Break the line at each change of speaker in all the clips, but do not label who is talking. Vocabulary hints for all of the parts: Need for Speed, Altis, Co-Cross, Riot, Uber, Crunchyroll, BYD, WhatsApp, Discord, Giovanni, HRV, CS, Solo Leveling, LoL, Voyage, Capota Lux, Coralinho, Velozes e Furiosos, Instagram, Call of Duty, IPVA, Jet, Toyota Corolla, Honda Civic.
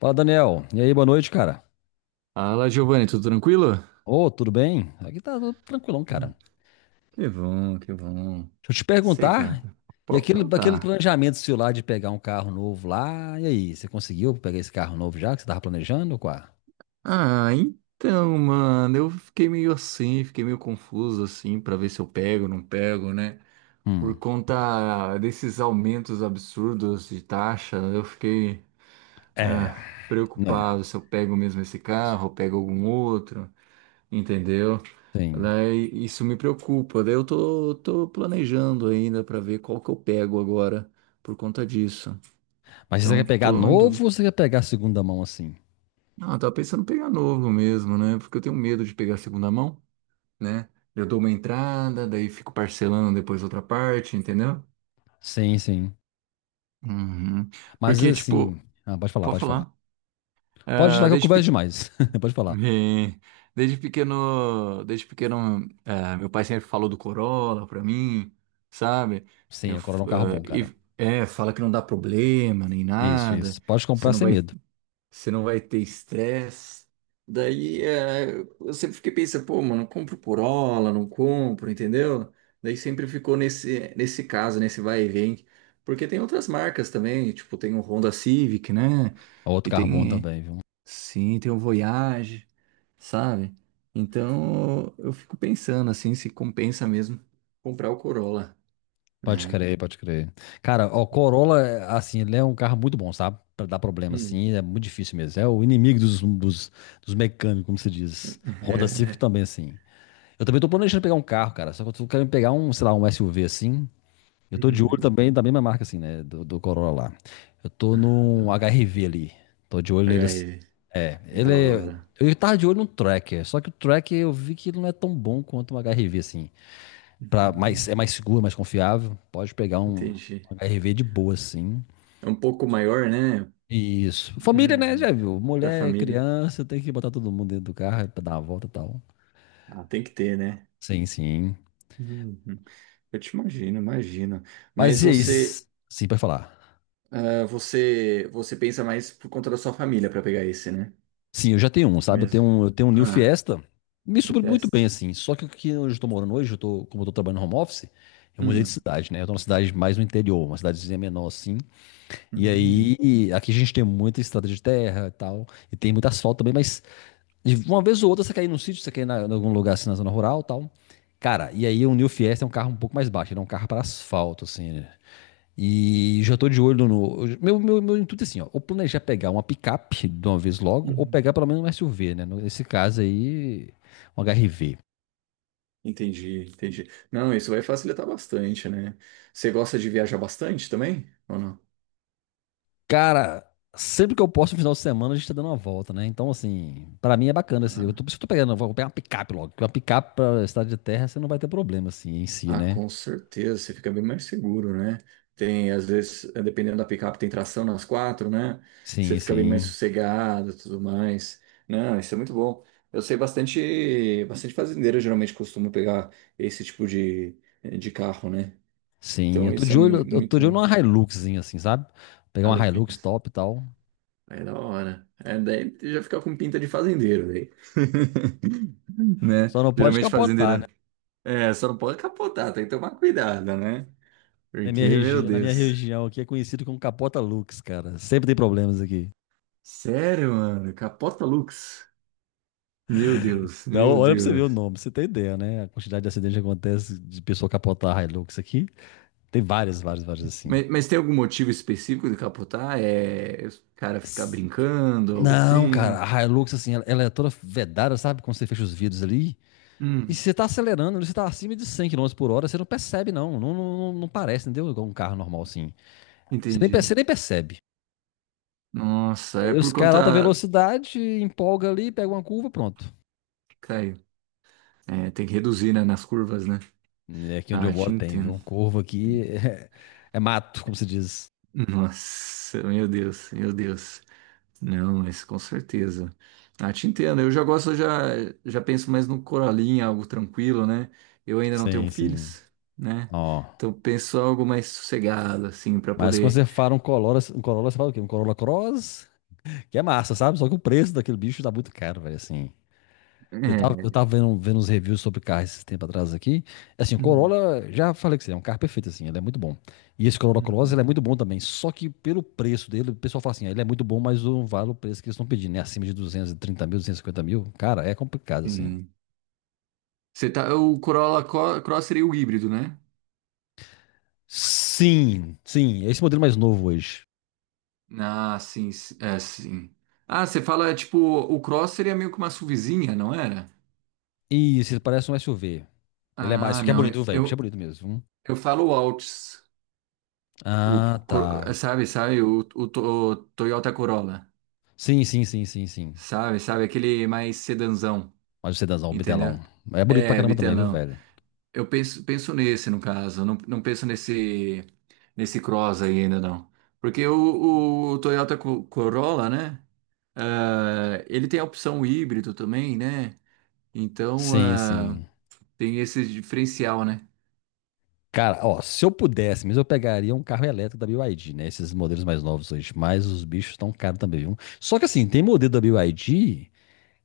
Fala, Daniel. E aí, boa noite, cara.
Fala, Giovanni, tudo tranquilo?
Ô, tudo bem? Aqui tá tudo tranquilão, cara.
Que bom, que bom.
Deixa eu te perguntar,
Cegada.
e
Pode
aquele, daquele
perguntar.
planejamento seu lá de pegar um carro novo lá, e aí, você conseguiu pegar esse carro novo já que você tava planejando, ou qual?
Ah, então, mano, eu fiquei meio confuso assim, pra ver se eu pego ou não pego, né? Por
Hum,
conta desses aumentos absurdos de taxa, eu fiquei
é,
ah,
né,
preocupado se eu pego mesmo esse carro, eu pego algum outro, entendeu?
tem.
Daí isso me preocupa. Daí eu tô planejando ainda pra ver qual que eu pego agora por conta disso.
Mas você
Então,
quer pegar
tô em
novo
dúvida.
ou você quer pegar segunda mão assim?
Ah, eu tava pensando em pegar novo mesmo, né? Porque eu tenho medo de pegar segunda mão, né? Eu dou uma entrada, daí fico parcelando depois outra parte, entendeu?
Sim, sim.
Uhum.
Mas
Porque,
assim,
tipo,
ah, pode falar,
pode
pode falar.
falar.
Pode ir lá
Ah,
que eu
desde,
converso
pe...
demais. Pode falar.
eh, desde pequeno, desde pequeno, meu pai sempre falou do Corolla pra mim, sabe?
Sim,
Eu,
a
f-
Corolla é um carro
ah,
bom, cara.
e, é, fala que não dá problema nem
Isso, isso.
nada.
Pode
Você
comprar
não
sem
vai
medo.
Você não vai ter estresse. Daí é, eu sempre fiquei pensando, pô, mano, compro Corolla, não compro, entendeu? Daí sempre ficou nesse caso, nesse vai e vem. Porque tem outras marcas também, tipo, tem o Honda Civic, né?
É outro
E
carro bom
tem,
também, viu?
sim, tem o Voyage, sabe? Então eu fico pensando assim, se compensa mesmo comprar o Corolla,
Pode
né?
crer, pode crer. Cara, o Corolla, é, assim, ele é um carro muito bom, sabe? Pra dar problema,
Hum.
assim, é muito difícil mesmo. É o inimigo dos, dos mecânicos, como se diz. Honda
É,
Civic
né?
também, assim. Eu também tô planejando pegar um carro, cara. Só que eu tô querendo pegar um, sei lá, um SUV, assim. Eu tô de olho
Uhum.
também da mesma marca, assim, né? Do Corolla lá. Eu tô num
Ah,
HRV ali. Tô de olho nele, assim.
HRV,
É,
da
ele é...
hora.
Eu tava de olho no Tracker, só que o Tracker eu vi que ele não é tão bom quanto o HRV, assim. Pra mais,
Uhum.
é mais seguro, mais confiável. Pode pegar um
Entendi.
HRV de boa, assim.
É um pouco maior, né?
Isso. Família, né?
Uhum.
Já viu?
Para
Mulher,
família.
criança, tem que botar todo mundo dentro do carro pra dar uma volta e tal.
Ah, tem que ter, né?
Sim, sim.
Uhum. Eu te imagino, imagino. Mas
Mas e aí?
você,
Sim, pra falar.
ah, você pensa mais por conta da sua família para pegar esse, né?
Sim, eu já tenho um, sabe? Eu tenho
Mesmo.
um, eu tenho um New
Ah,
Fiesta. Me
de
supre muito
festa.
bem, assim. Só que aqui onde eu tô morando hoje, como eu tô trabalhando no home office, eu mudei de
Hum.
cidade, né? Eu tô numa cidade mais no interior, uma cidadezinha menor, assim. E
Uhum.
aí, aqui a gente tem muita estrada de terra e tal, e tem muito asfalto também, mas de uma vez ou outra você cair num sítio, você cair em algum lugar assim na zona rural e tal. Cara, e aí o New Fiesta é um carro um pouco mais baixo, ele é um carro para asfalto, assim, né? E já tô de olho no. Meu intuito é assim, ó. Ou planejar pegar uma picape de uma vez logo, ou
Uhum.
pegar pelo menos um SUV, né? Nesse caso aí, um HRV.
Entendi, entendi. Não, isso vai facilitar bastante, né? Você gosta de viajar bastante também? Ou
Cara, sempre que eu posso no final de semana, a gente tá dando uma volta, né? Então, assim, pra mim é bacana. Assim, eu
não?
tô, por isso que eu tô pegando, eu vou pegar uma picape logo. Porque uma picape pra estrada de terra, você não vai ter problema, assim, em si,
Ah,
né?
com certeza, você fica bem mais seguro, né? Tem, às vezes, dependendo da picape, tem tração nas quatro, né? Você
Sim,
fica bem mais
sim.
sossegado, e tudo mais. Não, isso é muito bom. Eu sei bastante, bastante fazendeiro, geralmente costuma pegar esse tipo de, de carro, né?
Sim, eu
Então
tô
isso é
de
mui-
olho, eu tô
muito
de olho numa Hiluxzinha, assim, sabe? Pegar uma Hilux
maluquinho.
top e tal.
É da hora. É, daí já fica com pinta de fazendeiro, daí. Né?
Só não pode
Geralmente
capotar, né?
fazendeira. É, só não pode capotar, tem que tomar cuidado, né? Porque, meu
Na minha
Deus.
região aqui é conhecido como capota Lux, cara. Sempre tem problemas aqui.
Sério, mano? Capota Lux? Meu Deus,
Então,
meu
olha pra você ver o
Deus.
nome, pra você tem ideia, né? A quantidade de acidentes que acontece de pessoa capotar a Hilux aqui. Tem várias, várias, várias assim.
Mas tem algum motivo específico de capotar? É o cara ficar brincando, algo
Não,
assim?
cara, a Hilux, assim, ela é toda vedada, sabe? Quando você fecha os vidros ali. E se
Hum,
você tá acelerando, você tá acima de 100 quilômetros por hora, você não percebe, não. Não, não, não parece, entendeu? Igual um carro normal, assim.
entendi.
Você nem percebe.
Nossa,
E
é
aí os
por
caras, alta
conta.
velocidade, empolga ali, pega uma curva, pronto.
Caiu. É, tem que reduzir, né, nas curvas, né?
E aqui onde eu
Ah, te
moro tem,
entendo.
viu? Curva aqui é, é mato, como se diz.
Nossa, meu Deus, meu Deus. Não, mas com certeza. Ah, te entendo. Eu já penso mais no Coralinho, algo tranquilo, né? Eu ainda não tenho
Sim, sim.
filhos, né?
Ó.
Então penso algo mais sossegado, assim, para
Mas quando
poder.
você fala um Corolla, você fala o quê? Um Corolla Cross, que é massa, sabe? Só que o preço daquele bicho tá muito caro, velho, assim. Eu tava, eu
É.
tava vendo, uns reviews sobre carros esse tempo atrás aqui. Assim, o
Uhum,
Corolla, já falei que você é um carro perfeito, assim, ele é muito bom. E esse Corolla Cross,
uhum.
ele é muito bom também. Só que pelo preço dele, o pessoal fala assim, ah, ele é muito bom, mas não vale o preço que eles estão pedindo, né? Acima de 230 mil, 250 mil. Cara, é complicado, assim.
Sim. O Corolla Cross seria o híbrido, né?
Sim, sim, é esse modelo mais novo hoje.
Ah, sim, é, sim. Ah, você fala, tipo, o Cross seria meio que uma SUVzinha, não era?
Isso, ele parece um SUV. Ele é mais,
Ah,
só que é
não,
bonito,
eu,
viu, velho. O bicho é
eu,
bonito mesmo. Viu?
eu falo o Altis. O,
Ah,
Cor-
tá.
sabe, sabe, o Toyota Corolla,
Sim, sim, sim, sim, sim.
sabe, sabe, aquele mais sedanzão,
Mas o sedãzão, o
entendeu?
bitelão. É bonito pra
É,
caramba também, viu,
bitelão.
velho?
Eu penso nesse, no caso, não, não penso nesse Cross aí ainda não. Porque o Toyota Corolla, né, ele tem a opção híbrido também, né, então
Sim, sim.
tem esse diferencial, né?
Cara, ó, se eu pudesse, mas eu pegaria um carro elétrico da BYD, né? Esses modelos mais novos hoje. Mas os bichos estão caros também, viu? Só que assim, tem modelo da BYD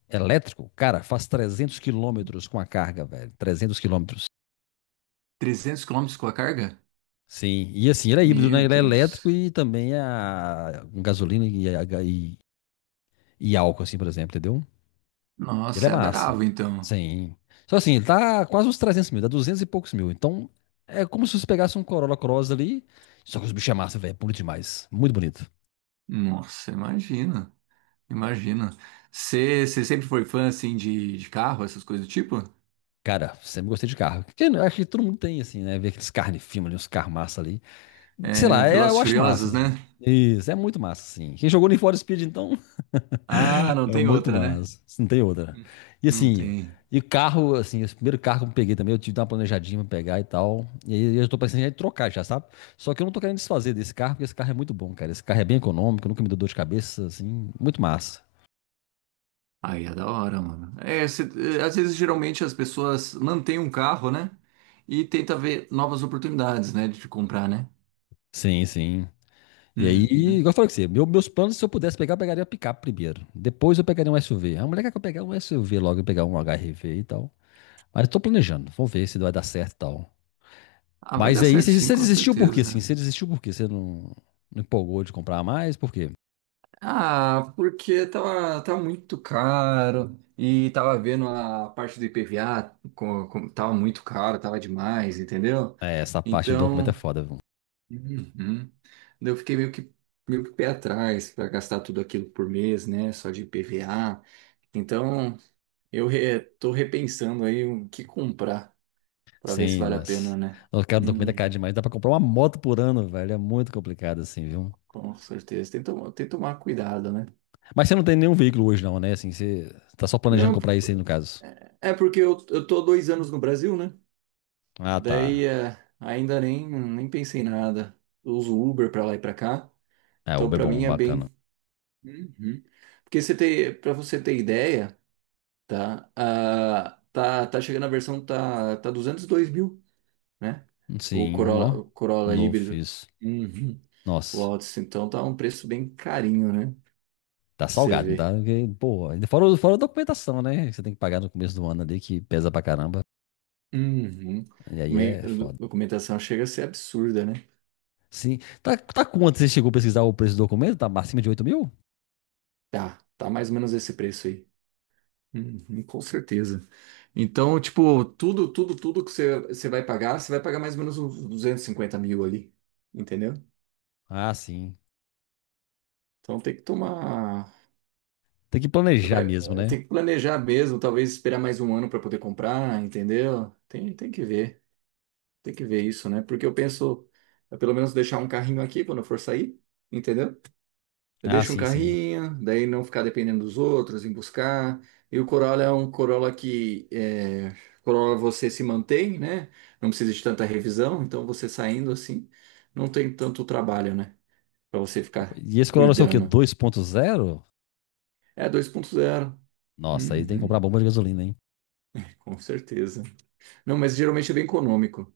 elétrico, cara, faz 300 quilômetros com a carga, velho. 300 quilômetros.
300 quilômetros com a carga?
Sim. E assim, ele é híbrido,
Meu
né? Ele é elétrico
Deus,
e também é a com gasolina e álcool, assim, por exemplo, entendeu? Ele é
nossa, é
massa.
bravo então.
Sim. Só assim, ele tá quase uns 300 mil, dá 200 e poucos mil. Então, é como se você pegasse um Corolla Cross ali. Só que os bichos é massa, velho. É bonito demais. Muito bonito.
Nossa, imagina, imagina. Você sempre foi fã assim de carro, essas coisas do tipo?
Cara, sempre gostei de carro. Que, né, acho que todo mundo tem, assim, né? Ver aqueles carros de filme ali, uns carros massa ali. Sei
É,
lá, é,
Velozes
eu
e
acho massa,
Furiosos,
assim.
né?
Isso, é muito massa, assim. Quem jogou no Need for Speed, então,
Ah, não
é
tem
muito
outra, né?
massa. Isso não tem outra.
Hum.
E
Não
assim,
tem.
e carro, assim, esse primeiro carro que eu peguei também, eu tive que dar uma planejadinha pra pegar e tal. E aí eu tô pensando em trocar já, sabe? Só que eu não tô querendo desfazer desse carro, porque esse carro é muito bom, cara. Esse carro é bem econômico, nunca me deu dor de cabeça, assim, muito massa.
Aí é da hora, mano. É, às vezes, geralmente, as pessoas mantêm um carro, né? E tenta ver novas oportunidades, né? De comprar, né?
Sim, sim. E aí,
Uhum.
igual eu falei com você, meus planos, se eu pudesse pegar, eu pegaria a picape primeiro. Depois eu pegaria um SUV. A mulher quer que eu pegar um SUV logo e pegar um HRV e tal. Mas eu tô planejando, vamos ver se vai dar certo e tal.
Ah, vai
Mas
dar
aí,
certo
você
sim,
você
com
desistiu por quê, assim?
certeza.
Você desistiu por quê? Você não, não empolgou de comprar mais? Por quê?
Ah, porque tava muito caro e tava vendo a parte do IPVA, tava muito caro, tava demais, entendeu?
É, essa parte do documento
Então,
é foda, viu?
uhum. Daí eu fiquei meio que pé atrás para gastar tudo aquilo por mês, né? Só de IPVA. Então, tô repensando aí o que comprar para ver se
Sim,
vale a pena,
nossa.
né?
Nossa, cara, o documento é
Hum,
caro demais. Dá pra comprar uma moto por ano, velho. É muito complicado, assim, viu?
com certeza. Tem que tomar cuidado, né?
Mas você não tem nenhum veículo hoje, não, né? Assim, você tá só planejando
Não,
comprar isso aí, no caso.
é porque eu, tô há dois anos no Brasil, né?
Ah,
Daí
tá.
ainda nem pensei em nada. Eu uso Uber para lá e para cá.
É,
Então
Uber é
para mim
bom,
é
bacana.
bem. Uhum. Porque você tem, para você ter ideia, tá? Ah, tá, tá chegando a versão tá 202.000, né? O
Sim,
Corolla,
nó.
o
O
Corolla
novo
híbrido.
fiz.
Uhum. O
Nossa,
Altis, então tá um preço bem carinho, né?
tá
Pra você
salgado, não tá?
ver.
Porque, pô, ainda fora, fora a documentação, né? Que você tem que pagar no começo do ano ali, que pesa pra caramba.
Uhum.
E aí
Me-
é foda.
Documentação chega a ser absurda, né?
Sim. Tá, tá quanto? Você chegou a pesquisar o preço do documento? Tá acima de 8 mil?
Tá, tá mais ou menos esse preço aí. Uhum, com certeza. Então, tipo, tudo que você vai pagar, você vai pagar mais ou menos uns 250.000 ali, entendeu?
Ah, sim.
Então tem que tomar.
Tem que
você
planejar
Vai,
mesmo, né?
tem que planejar mesmo, talvez esperar mais um ano para poder comprar, entendeu? Tem que ver, tem que ver isso, né? Porque eu penso, é pelo menos deixar um carrinho aqui quando eu for sair, entendeu? Eu
Ah,
deixo um
sim, sim.
carrinho, daí não ficar dependendo dos outros em buscar. E o Corolla é um Corolla que é, Corolla você se mantém, né? Não precisa de tanta revisão, então você saindo assim, não tem tanto trabalho, né? Para você ficar
E esse Corolla é o quê?
cuidando.
2.0.
É 2.0.
Nossa, aí tem que
Uhum,
comprar bomba de gasolina, hein?
com certeza. Não, mas geralmente é bem econômico,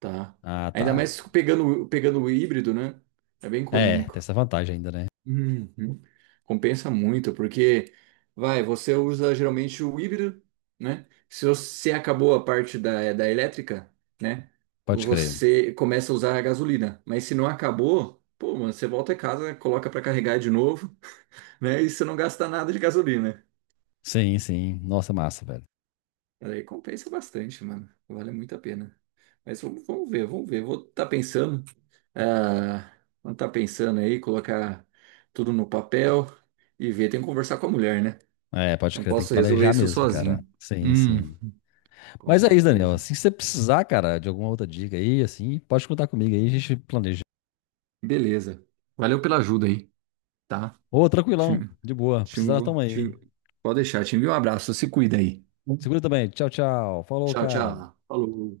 tá?
Ah, tá.
Ainda mais pegando o híbrido, né? É bem
É, tem
econômico.
essa vantagem ainda, né?
Uhum. Compensa muito, porque vai, você usa geralmente o híbrido, né? Se você acabou a parte da elétrica, né?
Pode crer.
Você começa a usar a gasolina. Mas se não acabou, pô, mano, você volta a casa, coloca pra carregar de novo, né? E você não gasta nada de gasolina.
Sim, sim. Nossa, massa, velho.
Aí compensa bastante, mano. Vale muito a pena. Mas vamos ver, vamos ver. Vou estar pensando. ah, vou estar pensando aí, colocar tudo no papel e ver. Tem que conversar com a mulher, né?
É, pode
Não
crer, tem que
posso resolver
planejar
isso
mesmo, cara.
sozinho.
Sim,
Hum,
sim.
com
Mas é isso, Daniel.
certeza.
Assim, se você precisar, cara, de alguma outra dica aí, assim, pode contar comigo aí, a gente planeja.
Beleza. Valeu pela ajuda aí, tá?
Ô,
Te,
tranquilão, de boa.
te,
Precisar, tamo aí.
te- Pode deixar. Te envio um abraço. Se cuida aí.
Segura também. Tchau, tchau. Falou,
Tchau,
cara.
tchau. Falou.